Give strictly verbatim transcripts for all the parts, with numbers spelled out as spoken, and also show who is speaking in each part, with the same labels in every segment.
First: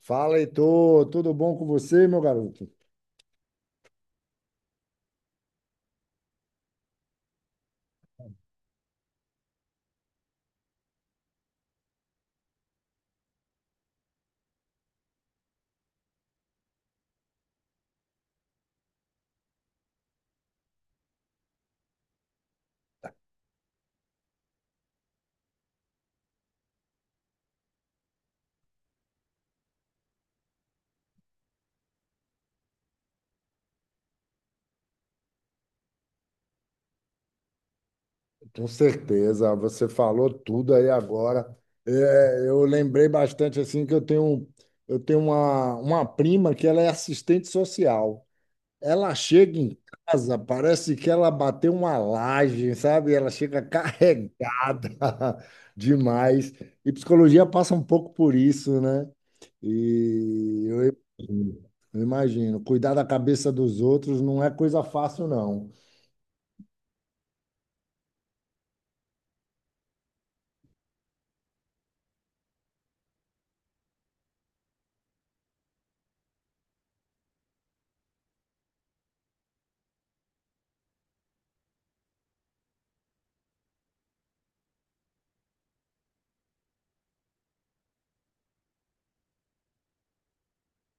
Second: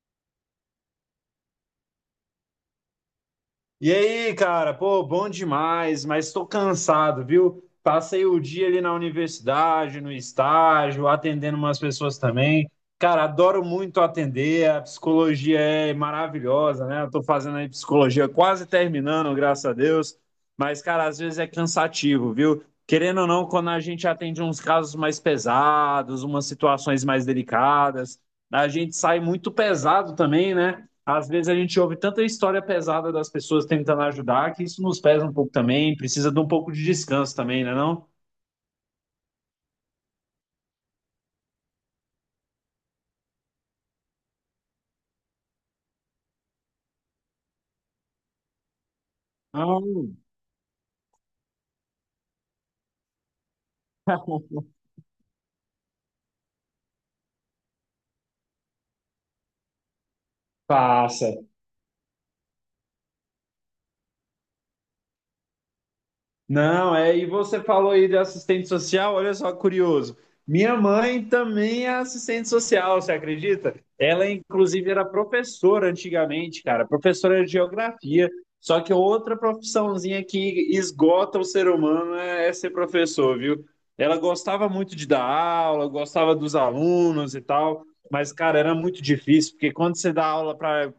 Speaker 1: Fala, Heitor, tudo bom com você, meu garoto?
Speaker 2: E aí, cara, pô, bom demais, mas estou cansado, viu? Passei o dia ali na universidade, no estágio, atendendo umas pessoas também. Cara, adoro muito atender, a psicologia é maravilhosa, né? Eu tô fazendo aí psicologia quase terminando, graças a Deus. Mas, cara, às vezes é cansativo, viu? Querendo ou não, quando a gente atende uns casos mais pesados, umas situações mais delicadas, a gente sai muito pesado também, né? Às vezes a gente ouve tanta história pesada das pessoas tentando ajudar que isso nos pesa um pouco também, precisa de um pouco de descanso também, né não?
Speaker 1: Com certeza, você falou tudo aí agora. É, eu lembrei bastante assim que eu tenho, eu tenho uma, uma prima que ela é assistente social. Ela chega em
Speaker 2: Não,
Speaker 1: casa, parece que ela bateu uma laje, sabe? Ela chega carregada demais. E psicologia passa um pouco por isso, né? E eu
Speaker 2: passa.
Speaker 1: imagino, eu imagino, cuidar da cabeça dos outros não é coisa fácil, não.
Speaker 2: Não, é, e você falou aí de assistente social, olha só, curioso. Minha mãe também é assistente social, você acredita? Ela, inclusive, era professora antigamente, cara, professora de geografia. Só que outra profissãozinha que esgota o ser humano é, é ser professor, viu? Ela gostava muito de dar aula, gostava dos alunos e tal, mas, cara, era muito difícil, porque quando você dá aula para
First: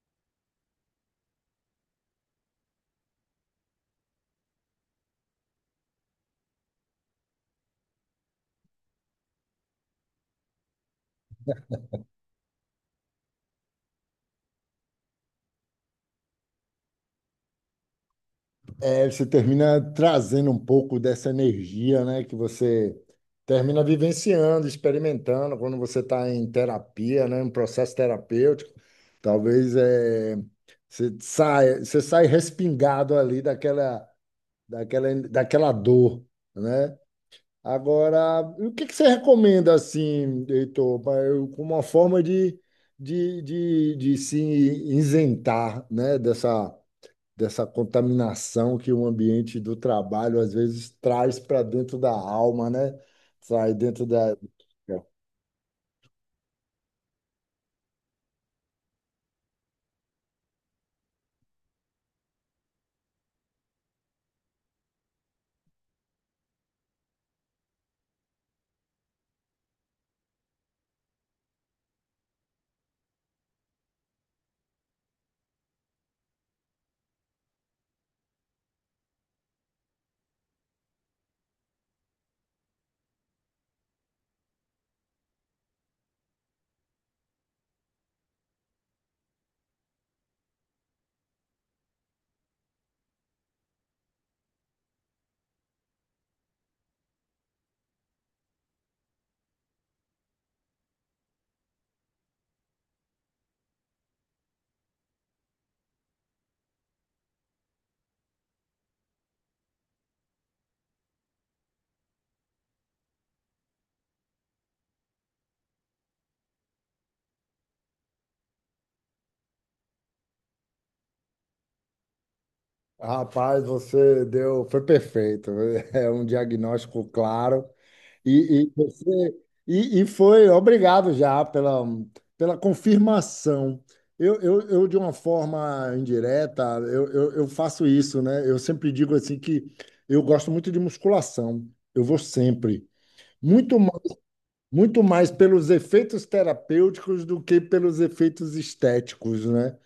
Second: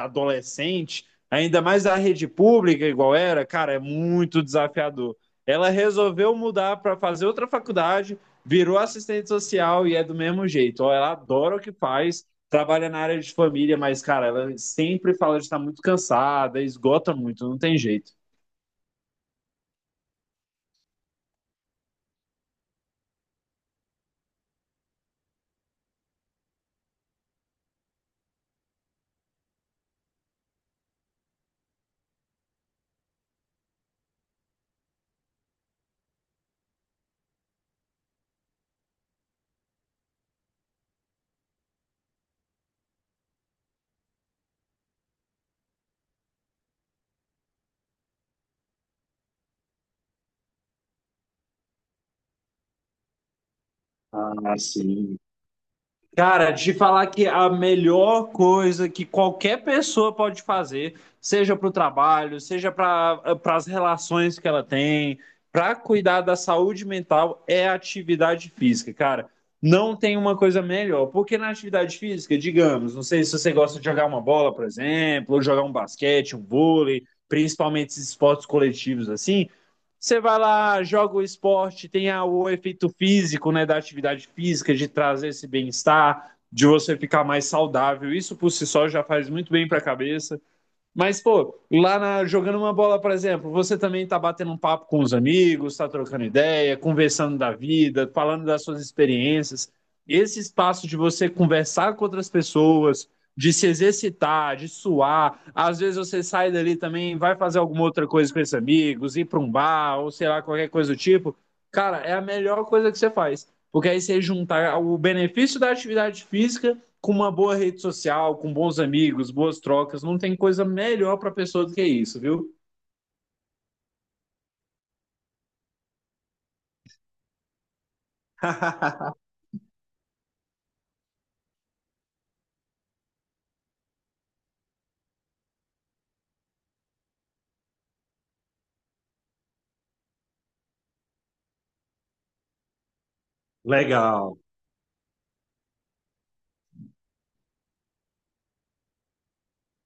Speaker 2: adolescente ainda mais a rede pública, igual era, cara, é muito desafiador. Ela resolveu mudar para fazer outra faculdade, virou assistente social e é do mesmo jeito. Ó, ela adora o que faz, trabalha na área de família, mas, cara, ela sempre fala de estar muito cansada, esgota muito, não tem jeito.
Speaker 1: É, você termina trazendo um pouco dessa energia, né? Que você termina vivenciando, experimentando quando você está em terapia, né? Um processo terapêutico. Talvez é Você sai, você sai respingado ali daquela, daquela, daquela dor, né? Agora, o que que você recomenda, assim, Heitor, pra eu- como uma forma de, de, de, de se isentar, né, dessa, dessa contaminação que o ambiente do trabalho, às vezes, traz para dentro da alma, né? Sai dentro da...
Speaker 2: Ah, sim. Cara, te falar que a melhor coisa que qualquer pessoa pode fazer, seja para o trabalho, seja para para as relações que ela tem, para cuidar da saúde mental, é a atividade física, cara. Não tem uma coisa melhor, porque na atividade física, digamos, não sei se você gosta de jogar uma bola, por exemplo, ou jogar um basquete, um vôlei, principalmente esses esportes coletivos assim, você vai lá, joga o esporte, tem a- o efeito físico, né, da atividade física, de trazer esse bem-estar, de você ficar mais saudável. Isso por si só já faz muito bem para a cabeça. Mas, pô, lá na- jogando uma bola, por exemplo, você também tá batendo um papo com os amigos, tá trocando ideia, conversando da vida, falando das suas experiências. Esse espaço de você conversar com outras pessoas, de se exercitar, de suar. Às vezes você sai dali também, vai fazer alguma outra coisa com esses amigos, ir para um bar, ou sei lá, qualquer coisa do tipo. Cara, é a melhor coisa que você faz. Porque aí você juntar o benefício da atividade física com uma boa rede social, com bons amigos, boas trocas, não tem coisa melhor para a pessoa do que isso, viu?
Speaker 1: Rapaz, você deu... Foi perfeito. É um diagnóstico claro. E, e você e, e foi obrigado já pela, pela confirmação. Eu, eu, eu, de uma forma indireta, eu, eu, eu faço isso, né? Eu sempre digo assim que eu gosto muito de musculação. Eu vou sempre. Muito, ma-
Speaker 2: Legal.
Speaker 1: Muito mais pelos efeitos terapêuticos do que pelos efeitos estéticos, né?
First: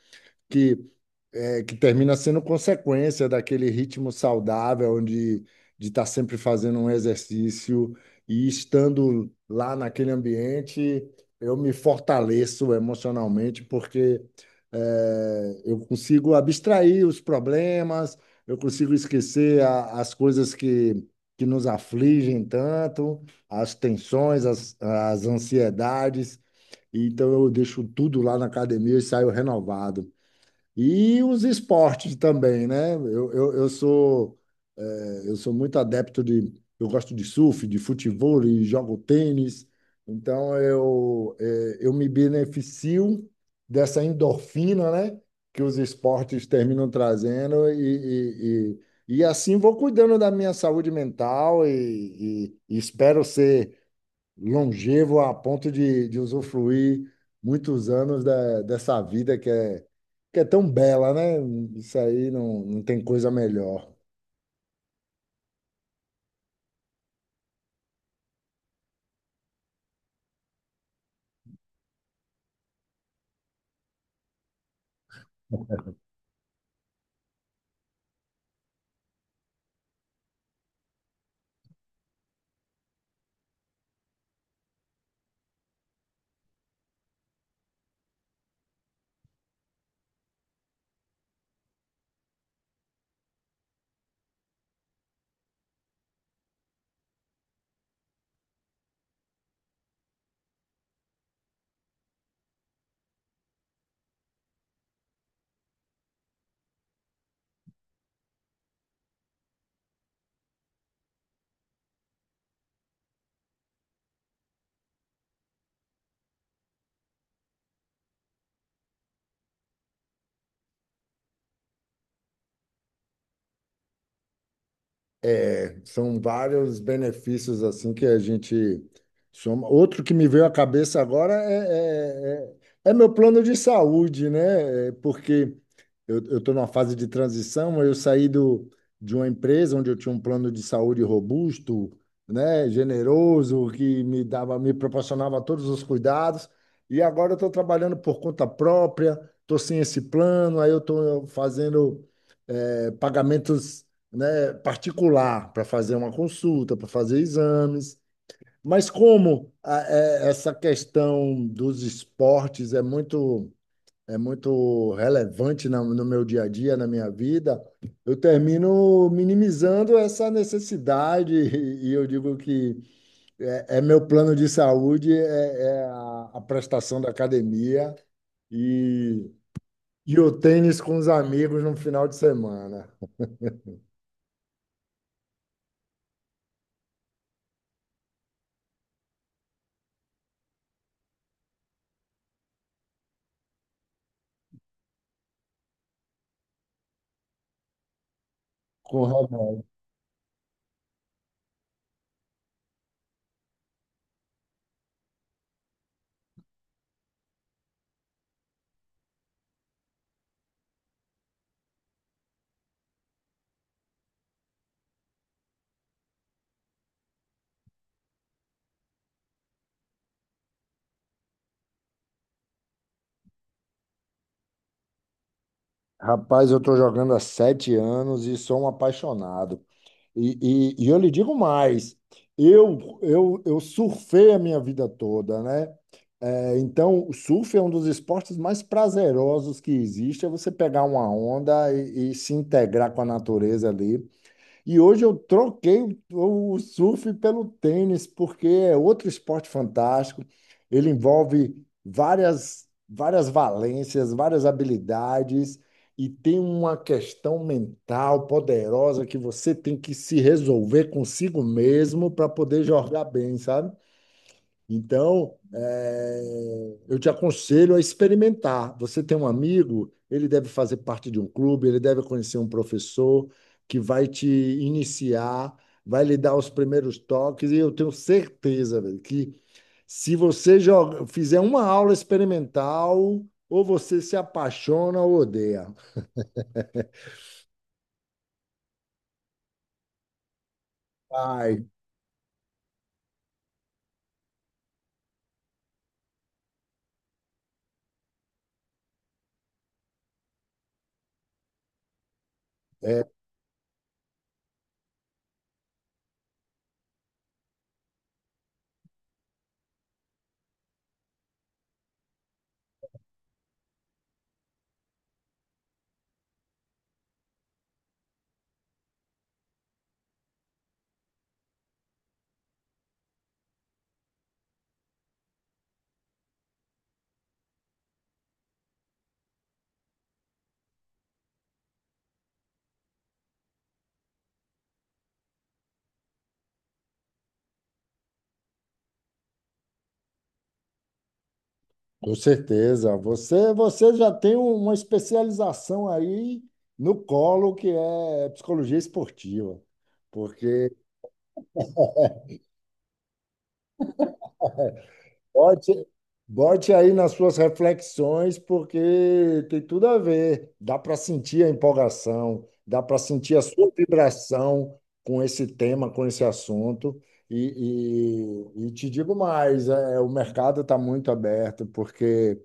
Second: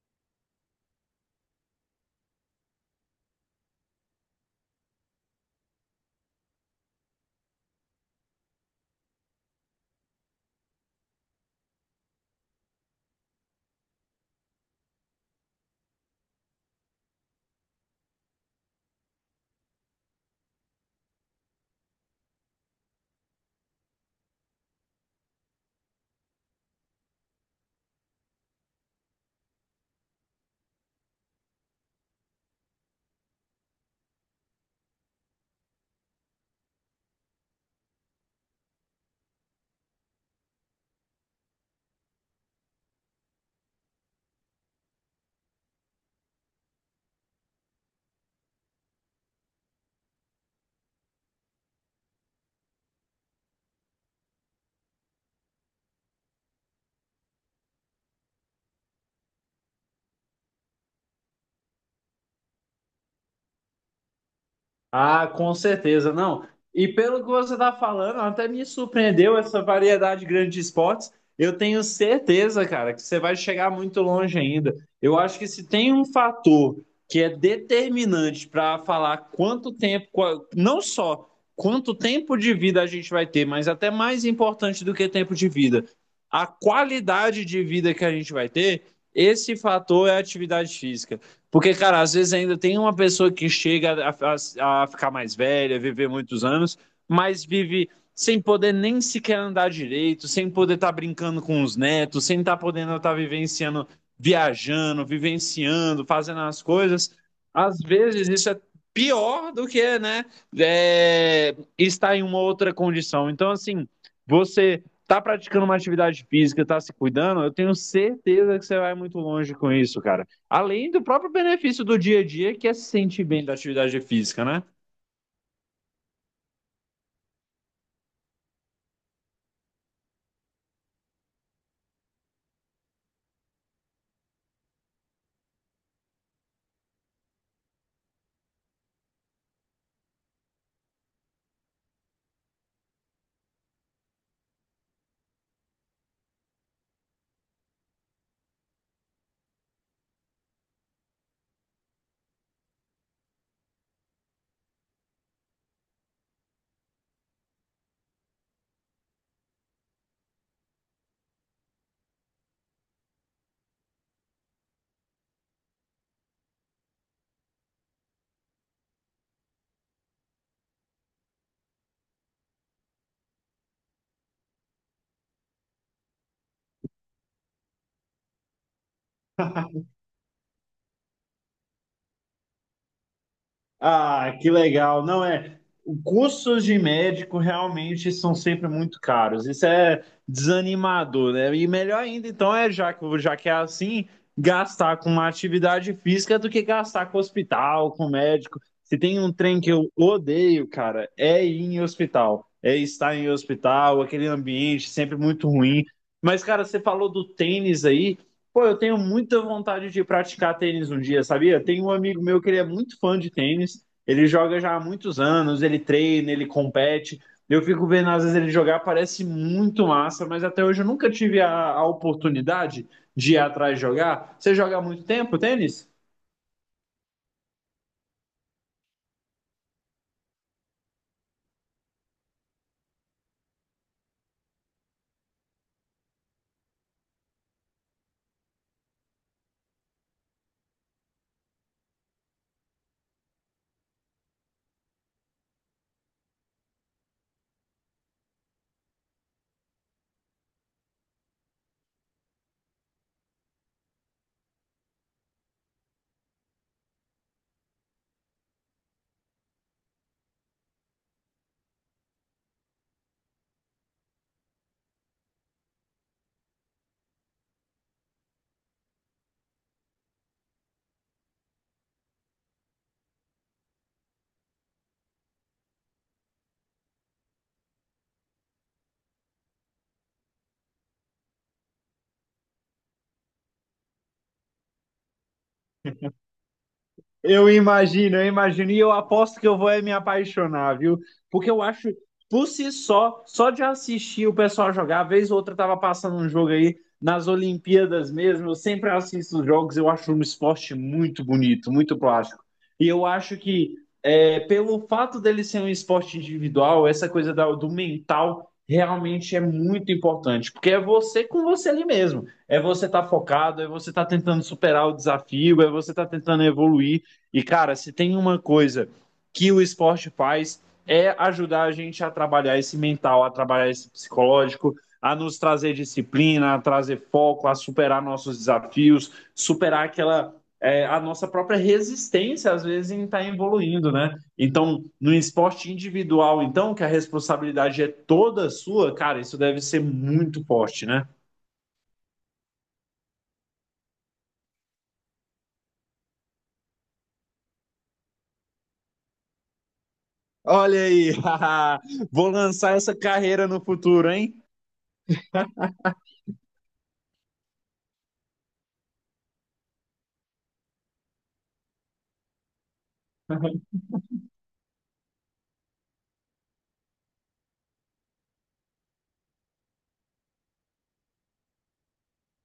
Speaker 1: É que termina sendo consequência daquele ritmo saudável onde de estar sempre fazendo um exercício e estando lá naquele ambiente, eu me fortaleço emocionalmente porque é, eu consigo abstrair os problemas, eu consigo esquecer a- as coisas que, que nos afligem tanto, as tensões, as, as ansiedades. Então eu deixo tudo lá na academia e saio renovado. E os esportes também, né? Eu, eu, eu sou, eh, eu sou muito adepto de. Eu gosto de surf, de futebol, e jogo tênis. Então, eu, eh, eu me beneficio dessa endorfina, né? Que os esportes terminam trazendo. E, e, e, e assim vou cuidando da minha saúde mental e, e, e espero ser longevo a ponto de, de usufruir muitos anos da, dessa vida que é, que é tão bela, né? Isso aí não, não tem coisa melhor.
Speaker 2: Ah, com certeza, não. E pelo que você está falando, até me surpreendeu essa variedade grande de esportes. Eu tenho certeza, cara, que você vai chegar muito longe ainda. Eu acho que se tem um fator que é determinante para falar quanto tempo, qual- não só quanto tempo de vida a gente vai ter, mas até mais importante do que tempo de vida, a qualidade de vida que a gente vai ter, esse fator é a atividade física. Porque, cara, às vezes ainda tem uma pessoa que chega a, a- a ficar mais velha, viver muitos anos, mas vive sem poder nem sequer andar direito, sem poder estar brincando com os netos, sem estar podendo estar vivenciando, viajando, vivenciando, fazendo as coisas. Às vezes isso é pior do que, né, é, estar em uma outra condição. Então, assim, você tá praticando uma atividade física, tá se cuidando, eu tenho certeza que você vai muito longe com isso, cara. Além do próprio benefício do dia a dia, que é se sentir bem da atividade física, né?
Speaker 1: É, são vários benefícios assim que a gente soma. Outro que me veio à cabeça agora é, é, é- é meu plano de saúde, né? É, porque eu estou numa fase de transição, eu saí do, de uma empresa onde eu tinha um plano de saúde robusto, né? Generoso, que me dava, me proporcionava todos os cuidados, e agora eu estou trabalhando por conta própria, estou sem esse plano, aí eu estou fazendo eh, pagamentos, né, particular para fazer uma consulta, para fazer exames. Mas como a- é- essa questão dos esportes é muito é muito relevante na- no meu dia a dia, na minha vida, eu termino minimizando essa necessidade e, eu digo que é, é, meu plano de saúde é, é a, a prestação da academia e, e o tênis com os amigos no final de semana,
Speaker 2: Ah, que legal. Não é. Os custos de médico realmente são sempre muito caros. Isso é desanimador, né? E melhor ainda, então, é já que, já que é assim, gastar com uma atividade física do que gastar com hospital, com médico. Se
Speaker 1: com
Speaker 2: tem um trem
Speaker 1: o
Speaker 2: que eu odeio, cara, é ir em hospital. É estar em hospital, aquele ambiente sempre muito ruim. Mas, cara, você falou do tênis aí. Pô, eu tenho muita vontade de praticar tênis um dia, sabia? Tem um amigo meu que ele é muito fã de tênis, ele joga já há muitos anos, ele treina, ele compete. Eu fico vendo às vezes ele jogar, parece muito massa, mas até hoje eu nunca tive a, a oportunidade de ir atrás jogar. Você joga há muito tempo tênis?
Speaker 1: Rapaz, eu estou jogando há sete anos e sou um apaixonado. E, e, e eu lhe digo mais, eu, eu, eu surfei a minha vida toda, né? É, então, o surf é um dos esportes mais prazerosos que existe, é você pegar uma onda e, e se integrar com a natureza ali. E hoje eu troquei o, o surf pelo tênis, porque é outro esporte fantástico. Ele envolve várias, várias valências, várias habilidades, e tem uma questão mental poderosa que você tem que se resolver consigo mesmo para poder jogar bem, sabe? Então, eh, eu te aconselho a experimentar. Você tem um amigo, ele deve fazer parte de um clube, ele deve conhecer um professor que vai te iniciar, vai lhe dar os primeiros toques, e eu tenho certeza, velho, que se você joga, fizer uma aula experimental, ou você se apaixona ou odeia.
Speaker 2: Eu imagino, eu imagino. E eu aposto que eu vou é me apaixonar, viu? Porque eu
Speaker 1: Ai,
Speaker 2: acho, por si só, só de assistir o pessoal jogar, vez ou outra eu tava passando um jogo aí nas Olimpíadas mesmo. Eu sempre assisto os jogos, eu acho um esporte muito bonito, muito plástico. E eu
Speaker 1: é.
Speaker 2: acho que, é, pelo fato dele ser um esporte individual, essa coisa da- do mental realmente é muito importante, porque é você com você ali mesmo. É você estar focado, é você estar tentando superar o desafio, é você estar tentando evoluir. E, cara, se tem uma coisa que o esporte faz é ajudar a gente a trabalhar esse mental, a trabalhar esse psicológico, a nos trazer disciplina, a trazer foco, a superar nossos desafios, superar aquela é, a nossa própria resistência às vezes em estar tá evoluindo, né? Então, no esporte individual, então que a responsabilidade é toda sua, cara, isso deve ser muito forte, né?
Speaker 1: Com certeza. Você, você já tem um, uma especialização aí no colo, que é psicologia esportiva. Porque
Speaker 2: Olha aí, vou lançar essa carreira no futuro, hein?
Speaker 1: bote, bote aí nas suas reflexões, porque tem tudo a ver. Dá para sentir a empolgação, dá para sentir a sua vibração com esse tema, com esse assunto. E, e, e te digo mais, é, o mercado está muito aberto, porque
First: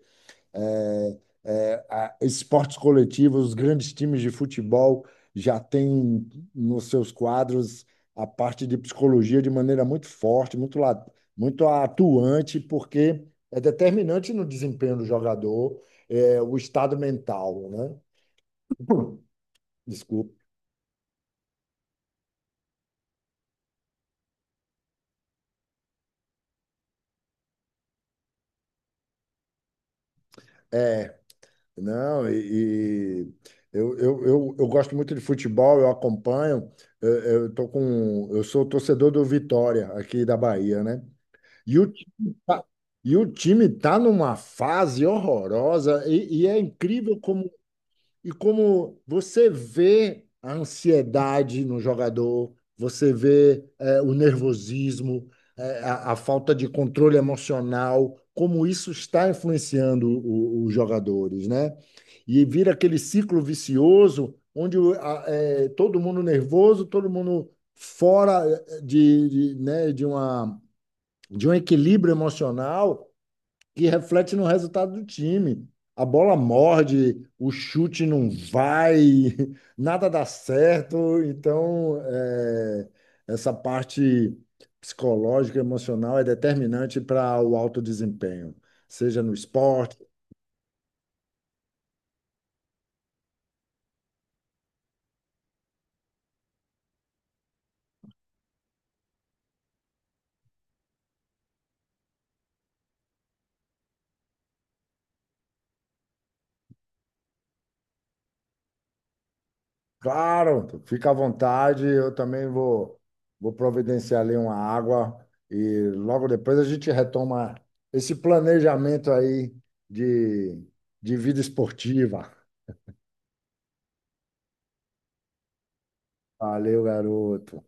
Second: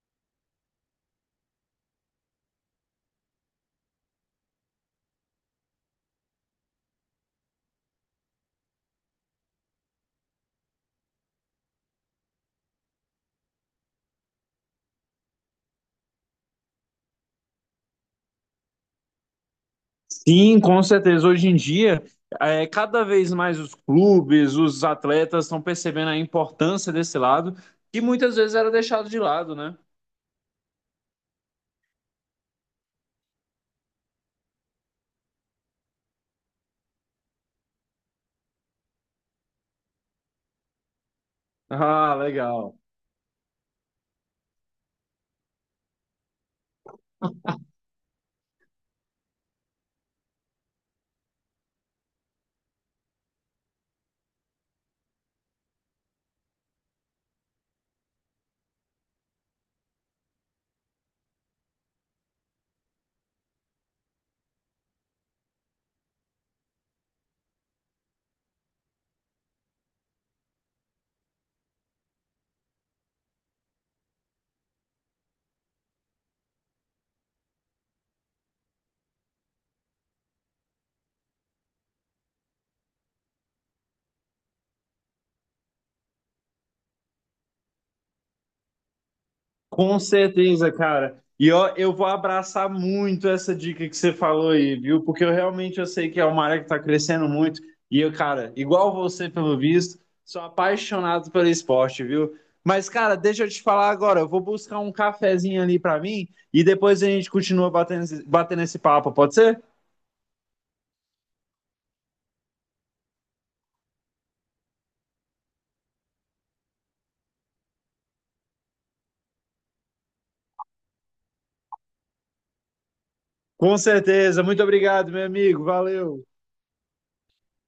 Speaker 1: é, é, a- esportes coletivos, os grandes times de futebol já têm nos seus quadros a parte de psicologia de maneira muito forte, muito, la- muito atuante, porque é determinante no desempenho do jogador, é, o estado mental, né? Desculpa.
Speaker 2: Sim, com certeza. Hoje em dia, é, cada vez mais os clubes, os atletas estão percebendo a importância desse lado, que muitas vezes era deixado de lado, né?
Speaker 1: É, não, e, e eu, eu, eu, eu gosto muito de futebol, eu acompanho, eu, eu tô com, eu sou torcedor do Vitória aqui da Bahia, né? E o
Speaker 2: Ah,
Speaker 1: time tá,
Speaker 2: legal.
Speaker 1: e o time tá numa fase horrorosa e, e é incrível como e como você vê a ansiedade no jogador, você vê eh, o nervosismo, eh, a, a falta de controle emocional, como isso está influenciando o- os jogadores, né? E vira aquele ciclo vicioso onde o- a- eh, todo mundo nervoso, todo mundo fora é, de, de, né, de uma de um equilíbrio emocional que reflete no resultado do time. A bola morde, o chute não vai, nada dá certo. Então, é, essa parte psicológica, emocional é determinante para o alto desempenho, seja no esporte,
Speaker 2: Com certeza, cara. E ó, eu vou abraçar muito essa dica que você falou aí, viu? Porque eu realmente eu sei que é uma área que está crescendo muito. E eu, cara, igual você, pelo visto, sou apaixonado pelo esporte, viu? Mas, cara, deixa eu te falar agora. Eu vou buscar um cafezinho ali para mim e depois a gente continua batendo, esse- batendo esse papo, pode ser?
Speaker 1: claro, fica à vontade. Eu também vou, vou providenciar ali uma água e logo depois a gente retoma esse planejamento aí de, de vida esportiva.
Speaker 2: Com certeza. Muito obrigado, meu amigo. Valeu.
Speaker 1: Valeu, garoto.